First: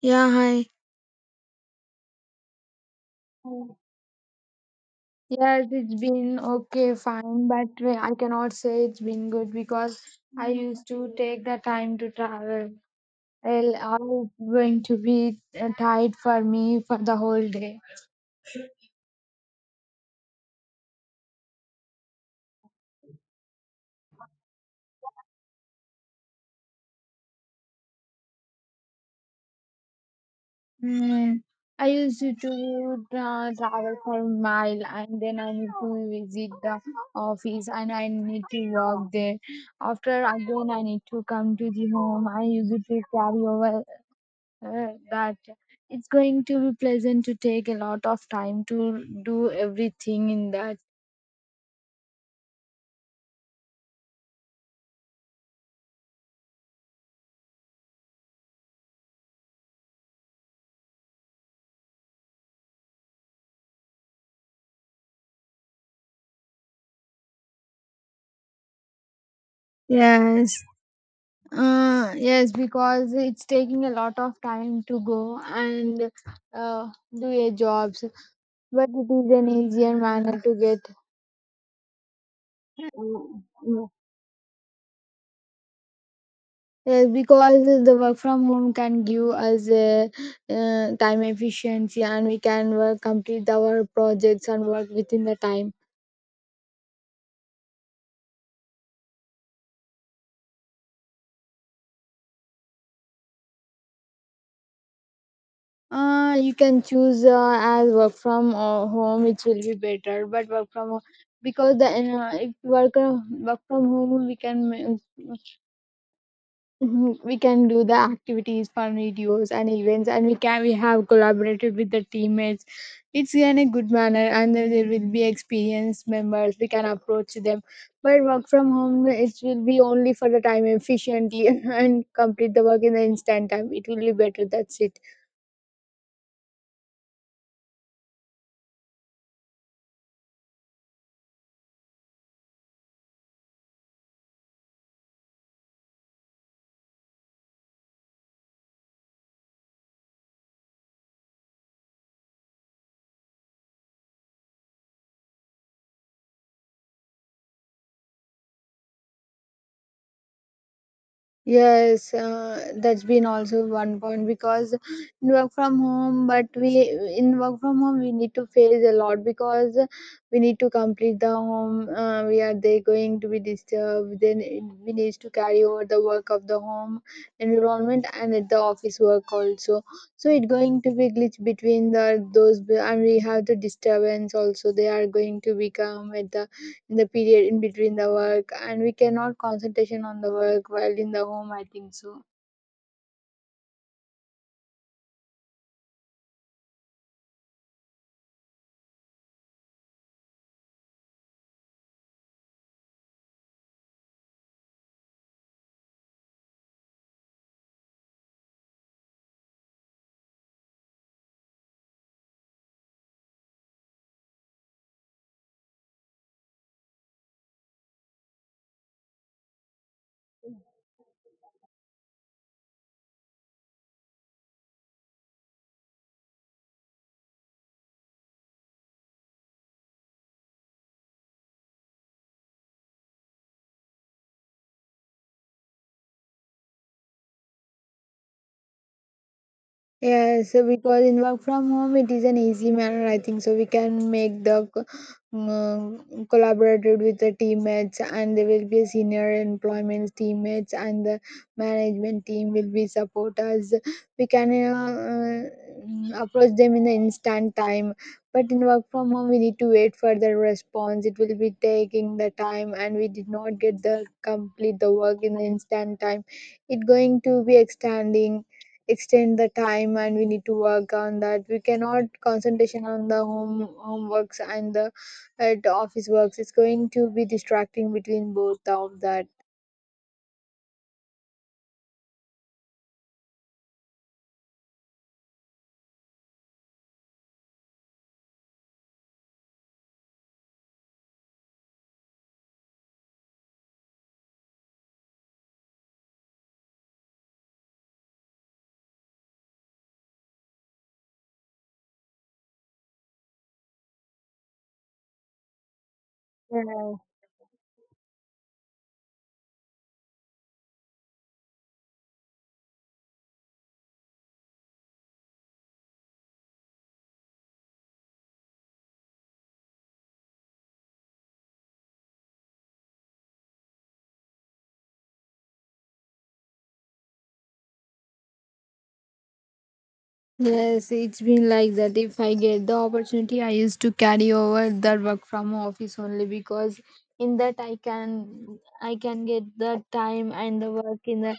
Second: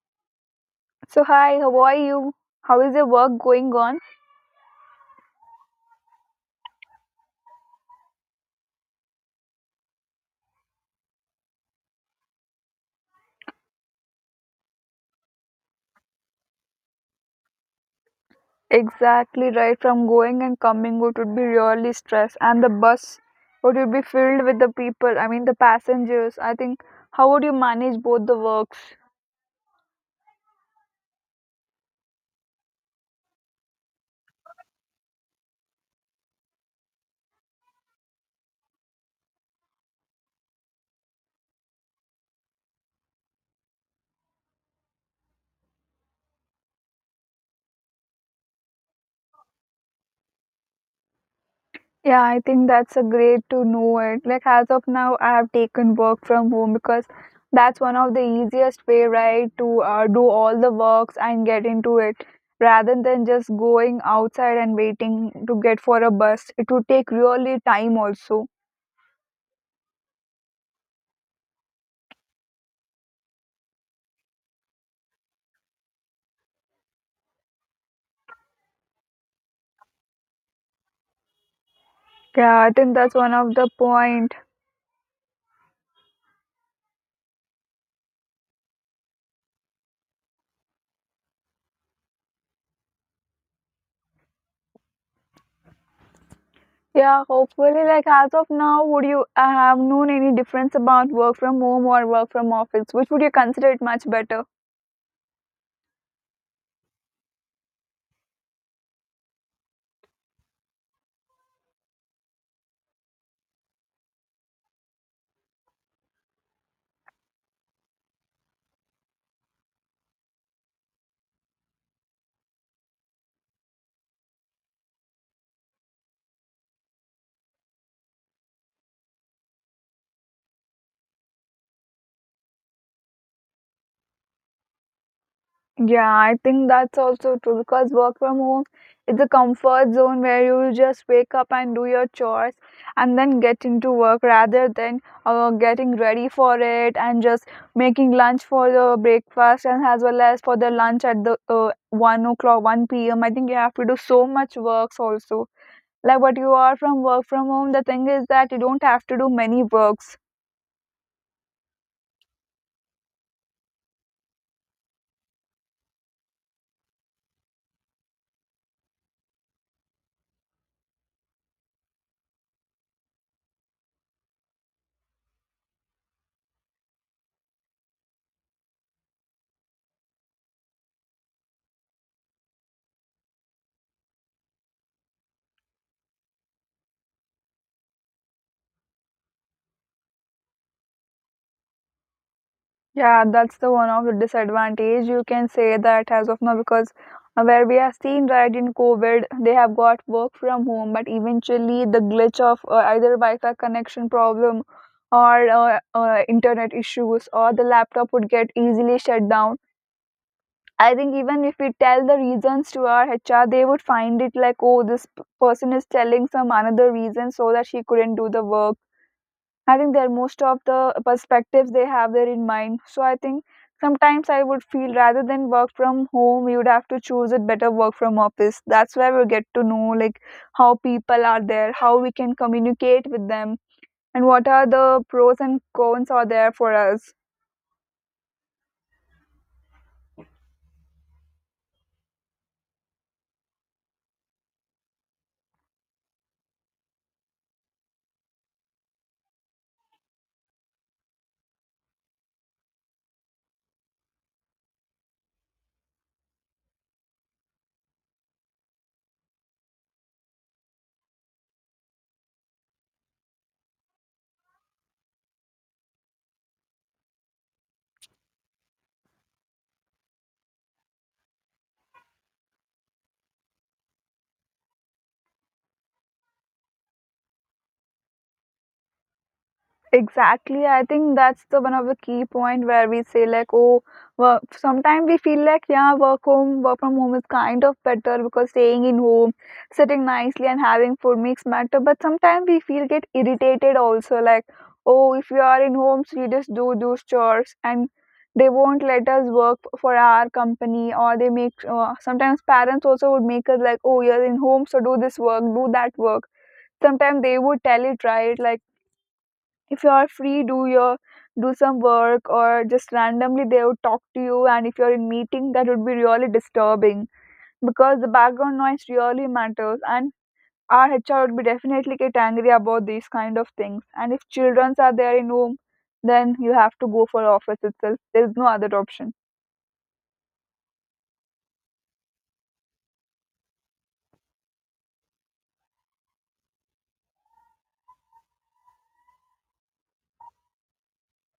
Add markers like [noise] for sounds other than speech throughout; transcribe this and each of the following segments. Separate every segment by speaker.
Speaker 1: Yeah, hi.
Speaker 2: So, hi, how are you? How is your work going on?
Speaker 1: Yes, it's been okay, fine, but I cannot say it's been good because I used to take the time to travel. Well, I'm going to be tired for me for the whole day.
Speaker 2: Exactly right. From going and coming, it would be really stress, and the bus it would be filled with the people. I mean, the passengers. I think, how would you manage both the works?
Speaker 1: Mm. I used to do, travel for a mile and then I need to visit the office and I need to work there. After again, I need to come to the home. I used to carry over uh, that. It's going to be pleasant to take a lot of time to do everything in that.
Speaker 2: Yeah, I think that's a great to know it. Like as of now, I have taken work from home because that's one of the easiest way, right, to do all the works and get into it rather than just going outside and waiting to get for a bus. It would take really time also.
Speaker 1: Yes. Yes, because it's taking a lot of time to go and do your jobs, but it is an easier manner to get.
Speaker 2: Yeah, I think that's one of the
Speaker 1: uh,
Speaker 2: point.
Speaker 1: yes, because the work from home can give us a, time efficiency, and we can work complete our projects and work within the time.
Speaker 2: Yeah, hopefully, like as of now, would you have known any difference about work from home or work from office? Which would you consider it much better?
Speaker 1: You can choose as work from home, it will be better. But work from home, because the if work from home, we can [laughs] Mhm. we can do the activities, fun videos, and events, and we have collaborated with the teammates. It's in a good manner, and then there will be experienced members. We can approach them. But work from home, it will be only for the time efficiently [laughs] and complete the work in the instant time. It will be better. That's it.
Speaker 2: Yeah, I think that's also true because work from home is a comfort zone where you just wake up and do your chores and then get into work rather than getting ready for it and just making lunch for the breakfast and as well as for the lunch at the 1 o'clock, 1 p.m. I think you have to do so much works also. Like what you are from work from home, the thing is that you don't have to do many works.
Speaker 1: Yes, that's been also one point because in work from home, but we in work from home we need to face a lot because we need to complete the home. We are they going to be disturbed. Then we need to carry over the work of the home environment and at the office work also. So it going to be glitch between the those, and we have the disturbance also. They are going to become at the in the period in between the work, and we cannot concentration on the work while in the home, I think so.
Speaker 2: Yeah, that's the one of the disadvantage you can say that as of now because where we have seen right in COVID, they have got work from home, but eventually the glitch of either Wi-Fi connection problem or internet issues or the laptop would get easily shut down. I think even if we tell the reasons to our HR, they would find it like, oh, this person is telling some another reason so that she couldn't do the work. I think they're most of the perspectives they have there in mind. So I think sometimes I would feel rather than work from home, you would have to choose it better work from office. That's where we get to know like how people are there, how we can communicate with them, and what are the pros and cons are there for us.
Speaker 1: Yes, because in work from home, it is an easy manner, I think. So we can make the collaborated with the teammates, and there will be a senior employment teammates, and the management team will be support us. We can approach them in the instant time. But in work from home, we need to wait for the response. It will be taking the time, and we did not get the complete the work in the instant time. It going to be extending, extend the time, and we need to work on that. We cannot concentration on the home homeworks and the office works. It's going to be distracting between both of that.
Speaker 2: Exactly, I think that's the one of the key point where we say like, oh, work. Sometimes we feel like, yeah, work from home is kind of better because staying in home, sitting nicely and having food makes matter. But sometimes we feel get irritated also, like, oh, if you are in home, so you just do those chores and they won't let us work for our company or they make. Sometimes parents also would make us like, oh, you're in home, so do this work, do that work.
Speaker 1: Yeah.
Speaker 2: Sometimes they would tell it right, like if you are free do your do some work or just randomly they would talk to you, and if you're in meeting that would be really disturbing because the background noise really matters, and our HR would be definitely get angry about these kind of things. And if children are there in room, then you have to go for office itself. There is no other option.
Speaker 1: Yes, it's been like that. If I get the opportunity, I used to carry over that work from office only because in that I can get the time and the work in the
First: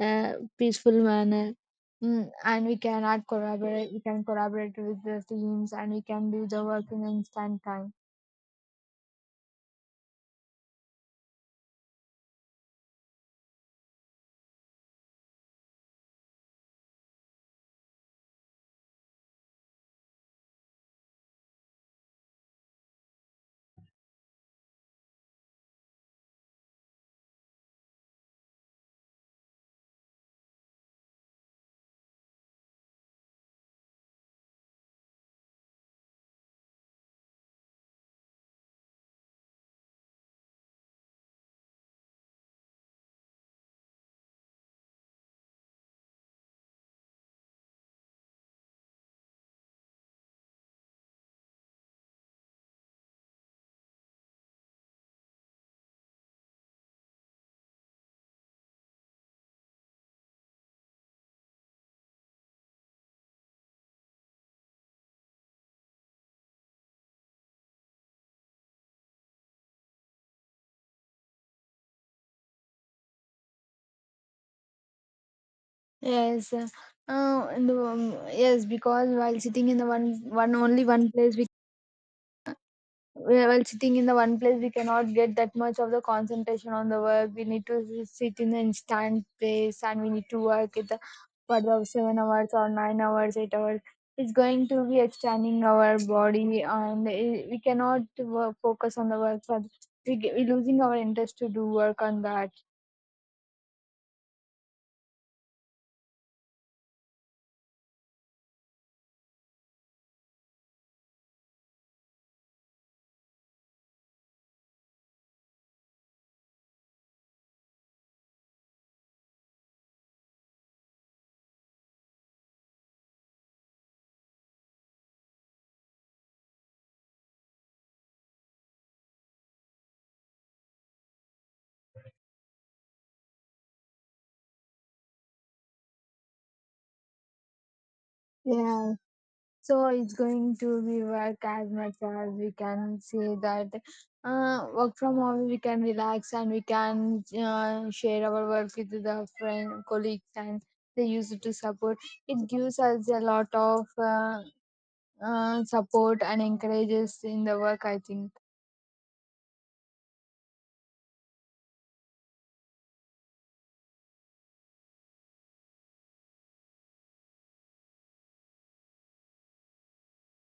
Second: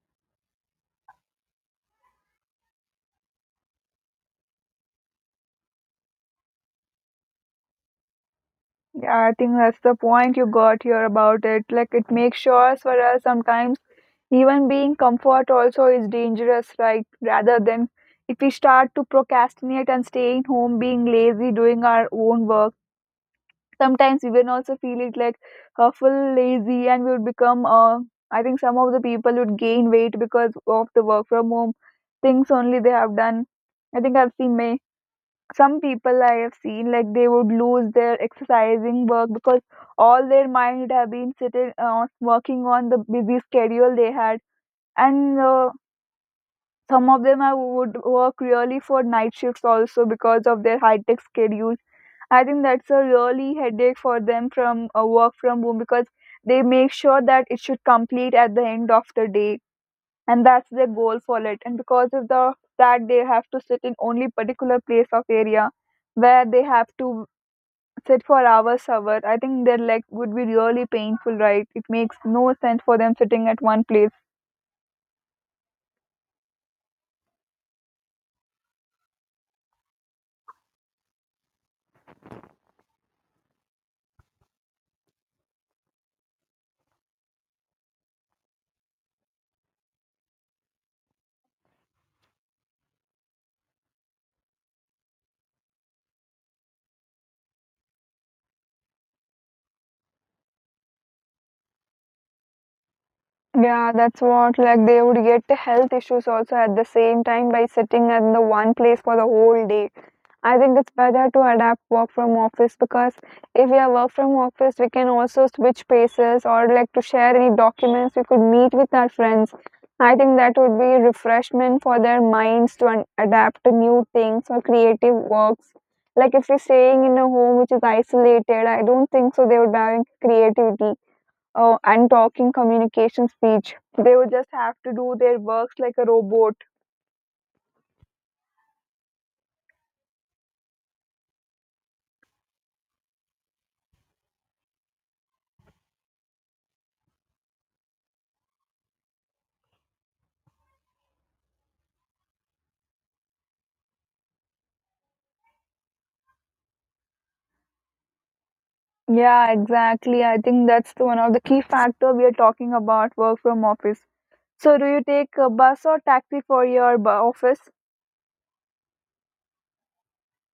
Speaker 1: peaceful manner. Mm, and we cannot collaborate we can collaborate with the teams, and we can do the work in instant time.
Speaker 2: Yeah, I think that's the point you got here about it. Like it makes sure for us sometimes even being comfort also is dangerous, right? Rather than if we start to procrastinate and staying home, being lazy, doing our own work, sometimes we will also feel it like full lazy and we would become, I think some of the people would gain weight because of the work from home things only they have done. I think I've seen many some people I have seen like they would lose their exercising work because all their mind would have been sitting working on the busy schedule they had, and some of them I would work really for night shifts also because of their high tech schedule. I think that's a really headache for them from a work from home because they make sure that it should complete at the end of the day, and that's their goal for it, and because of the that they have to sit in only particular place of area where they have to sit for hour. I think their leg would be really painful, right? It makes no sense for them sitting at one place.
Speaker 1: Yes, yes because while sitting in the one one only one place we while sitting in the one place we cannot get that much of the concentration on the work. We need to sit in the instant place, and we need to work at the for the 7 hours or 9 hours 8 hours. It's going to be extending our body, and we cannot work, focus on the work. So we're losing our interest to do work on that.
Speaker 2: Yeah, that's what, like, they would get health issues also at the same time by sitting in the one place for the whole day. I think it's better to adapt work from office because if we are work from office, we can also switch places or like to share any documents. We could meet with our friends. I think that would be refreshment for their minds to adapt to new things or creative works. Like if we're staying in a home which is isolated, I don't think so they would be having creativity. Oh, and talking communication speech. They would just have to do their works like a robot.
Speaker 1: Yeah, so it's going to be work as much as we can say that work from home, we can relax, and we can share our work with the friend colleagues, and they use it to support. It gives us a lot of support and encourages in the work, I think.
Speaker 2: Yeah, exactly. I think that's the one of the key factor we are talking about work from office. So, do you take a bus or taxi for your office?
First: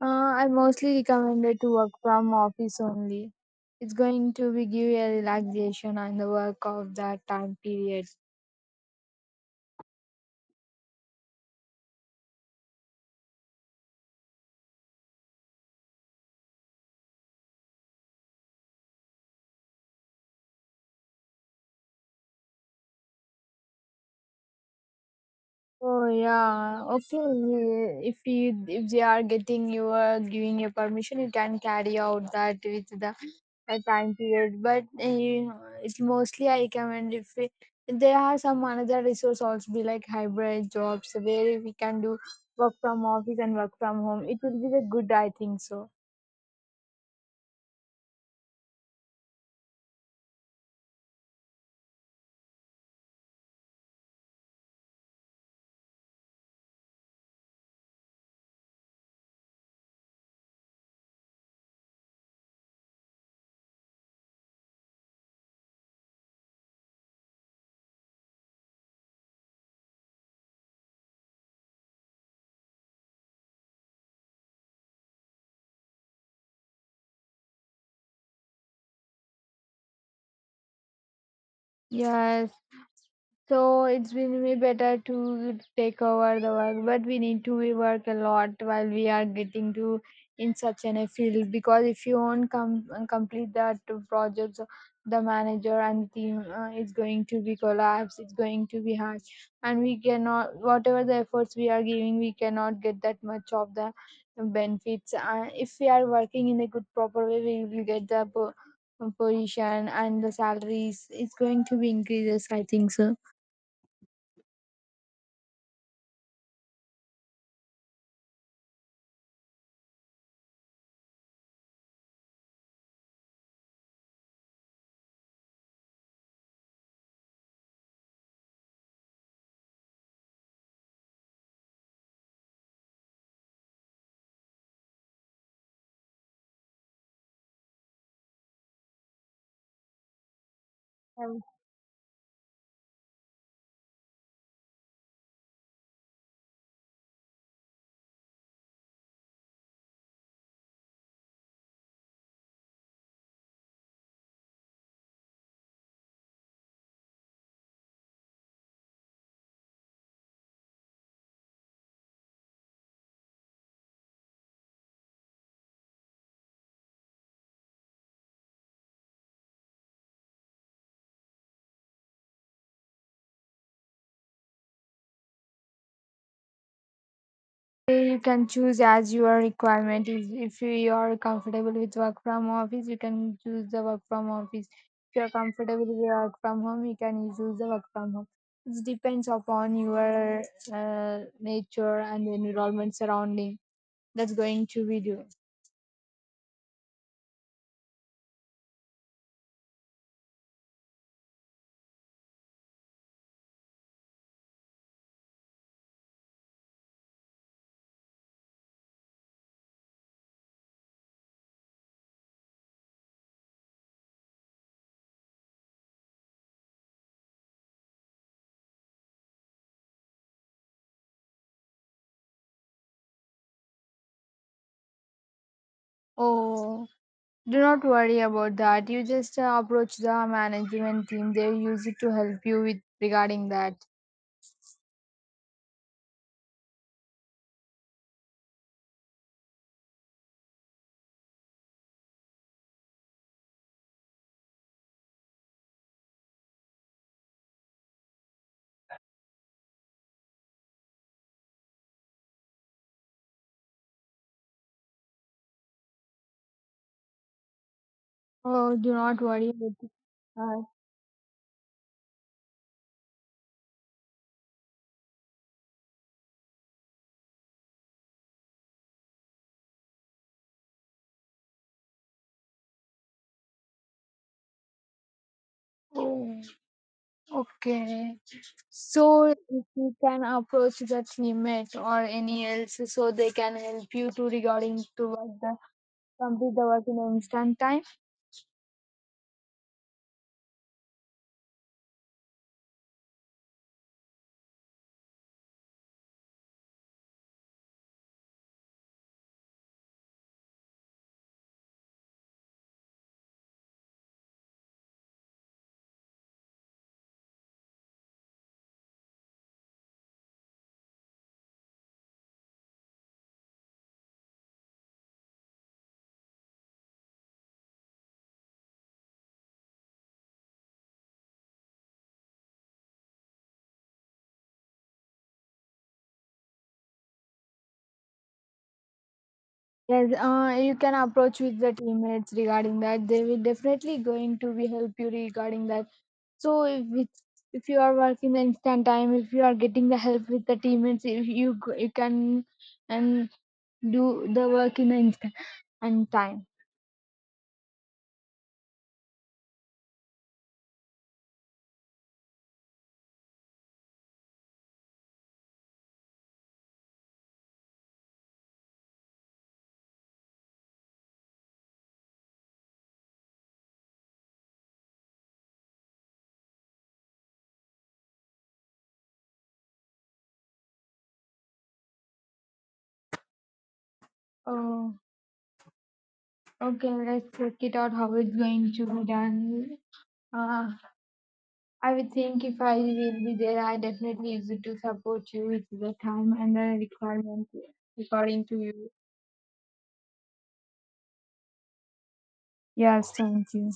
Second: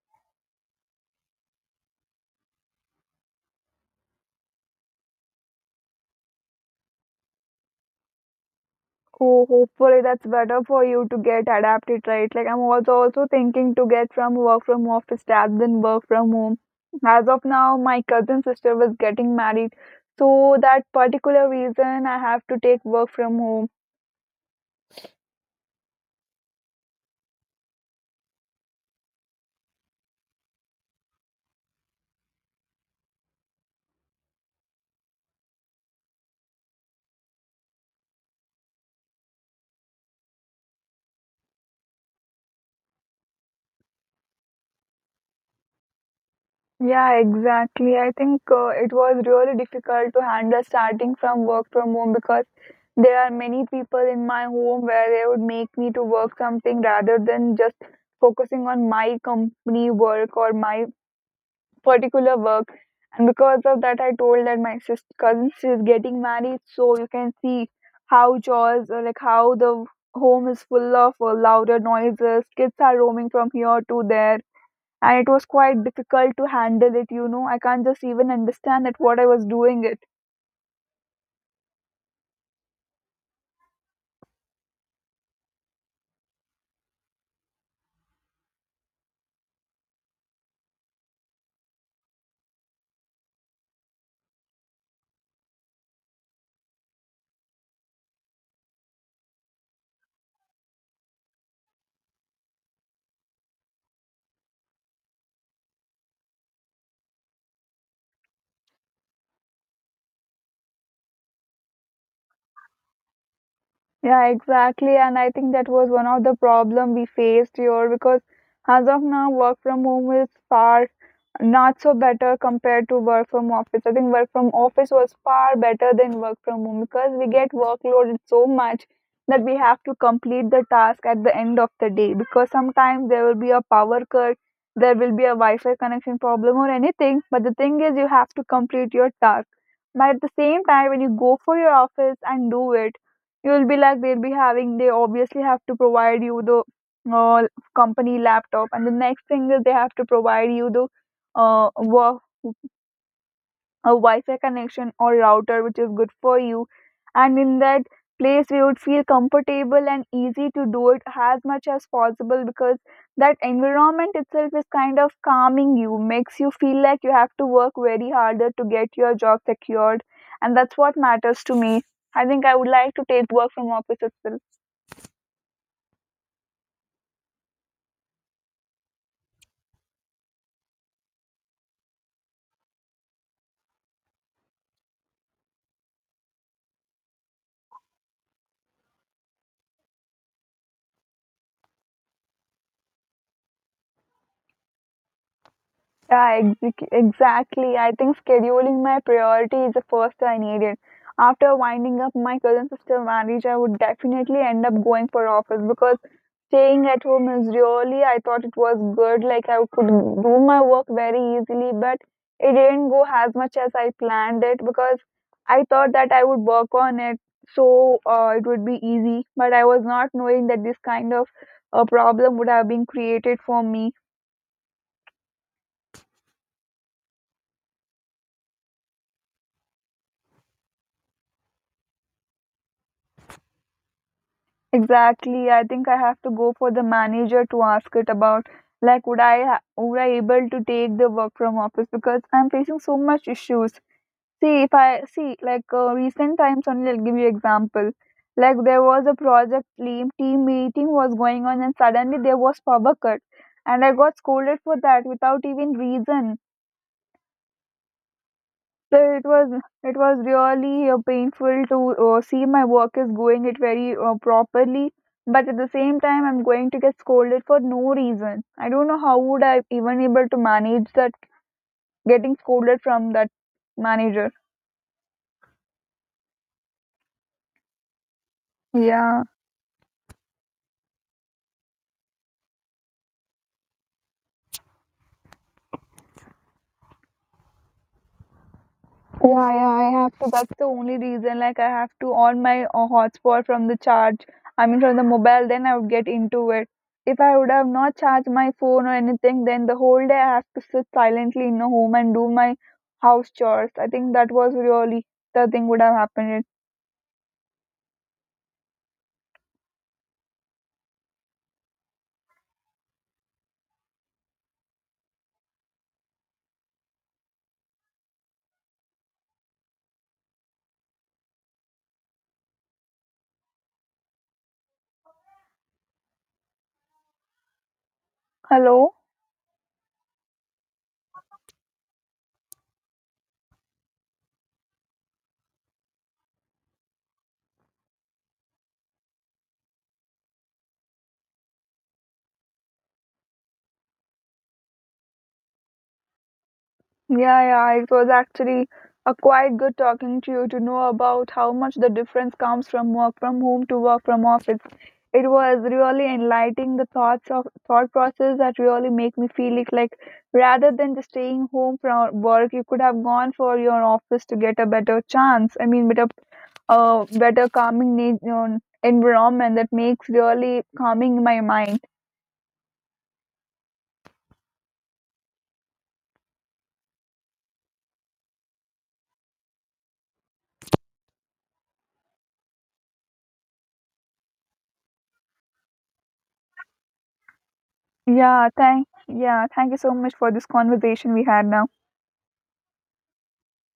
Speaker 1: I mostly recommended to work from office only. It's going to be give a relaxation on the work of that time period.
Speaker 2: Oh, hopefully that's better for you to get adapted, right? Like I'm also thinking to get from work from office rather than work from home. As of now, my cousin sister was getting married, so that particular reason I have to take work from home.
Speaker 1: Oh yeah, okay. Yeah, if you if they are getting you giving you permission, you can carry out that with the time period. But it's mostly I recommend if we, there are some another resource also be like hybrid jobs where we can do work from office and work from home. It will be the good, I think so.
Speaker 2: Yeah, exactly. I think it was really difficult to handle starting from work from home because there are many people in my home where they would make me to work something rather than just focusing on my company work or my particular work. And because of that, I told that my sister cousin is getting married, so you can see how chores or like how the home is full of louder noises. Kids are roaming from here to there, and it was quite difficult to handle it. I can't just even understand that what I was doing it.
Speaker 1: Yes. So it's been way better to take over the work, but we need to we work a lot while we are getting to in such an a field because if you won't come complete that projects, the manager and team is going to be collapse. It's going to be hard, and we cannot whatever the efforts we are giving, we cannot get that much of the benefits. If we are working in a good proper way, we will get the position and the salaries. It's going to be increases, I think so.
Speaker 2: Yeah, exactly. And I think that was one of the problem we faced here because as of now, work from home is far not so better compared to work from office. I think work from office was far better than work from home because we get workloaded so much that we have to complete the task at the end of the day because sometimes there will be a power cut, there will be a Wi-Fi connection problem or anything. But the thing is, you have to complete your task. But at the same time, when you go
Speaker 1: Um,
Speaker 2: for your office and do it, you'll be like they'll be having they obviously have to provide you the uh, company laptop, and the next thing is they have to provide you the uh, wo- a Wi-Fi connection or router which is good for you, and in that place we would feel comfortable and easy to do it as much as possible because that environment itself is kind of calming. You makes you feel like you have to work very harder to get your job secured, and that's what matters to me. I think I would like to take work from office itself.
Speaker 1: you can choose as your requirement. Is if you are comfortable with work from office, you can choose the work from office. If you are comfortable with work from home, you can choose the work from home. It depends upon your nature and the environment surrounding that's going to be do.
Speaker 2: Yeah, exactly. I think scheduling my priority is the first I needed. After winding up my cousin sister marriage, I would definitely end up going for office because staying at home is really, I thought it was good. Like I could do my work very easily, but it didn't go as much as I planned it because I thought that I would work on it so it would be easy. But I was not knowing that this kind of a problem would have been created for me.
Speaker 1: Oh, do not worry about that. You just approach the management team. They use it to help you with regarding that.
Speaker 2: Exactly. I think I have to go for the manager to ask it about like would I would I able to take the work from office because I'm facing so much issues. See if I see like recent times only, I'll give you example. Like there was a project team meeting was going on and suddenly there was power cut, and I got scolded for that without even reason.
Speaker 1: Oh, do
Speaker 2: So
Speaker 1: not worry about
Speaker 2: it was
Speaker 1: that.
Speaker 2: really painful to see my work is going it very properly, but at the same time I'm going to get scolded for no reason. I don't know how would I even able to manage that getting scolded from that manager.
Speaker 1: Oh, okay.
Speaker 2: Yeah.
Speaker 1: So if you can approach that teammate or any else, so they can help you to regarding to work the complete the work in instant time.
Speaker 2: So that's the only reason like I have to on my hotspot from the charge. I mean from the mobile, then I would get into it. If I would have not charged my phone or anything, then the whole day I have to sit silently in a home and do my house chores. I think that was really the thing would have happened. Hello?
Speaker 1: Yes, you can approach with the teammates regarding that. They will definitely going to be help you regarding that. So if it's, if you are working the instant time, if you are getting the help with the teammates, if you go- you can and do the work in the instant and time.
Speaker 2: Yeah, yeah, it was actually a quite good talking to you to know about how much the difference comes from work from home to work from office. It was really enlightening the thoughts of thought process that really make me feel like rather than just staying home from work, you could have gone for your office to get a better chance. I mean, better calming environment that makes really calming my mind.
Speaker 1: Oh, okay. Let's work it out how it's going to be done. Uh, I would think if I will be there, I definitely use it to support you with the time and the requirement according
Speaker 2: Yeah,
Speaker 1: to you.
Speaker 2: thank you so much for this conversation we had now.
Speaker 1: Yes, thank you.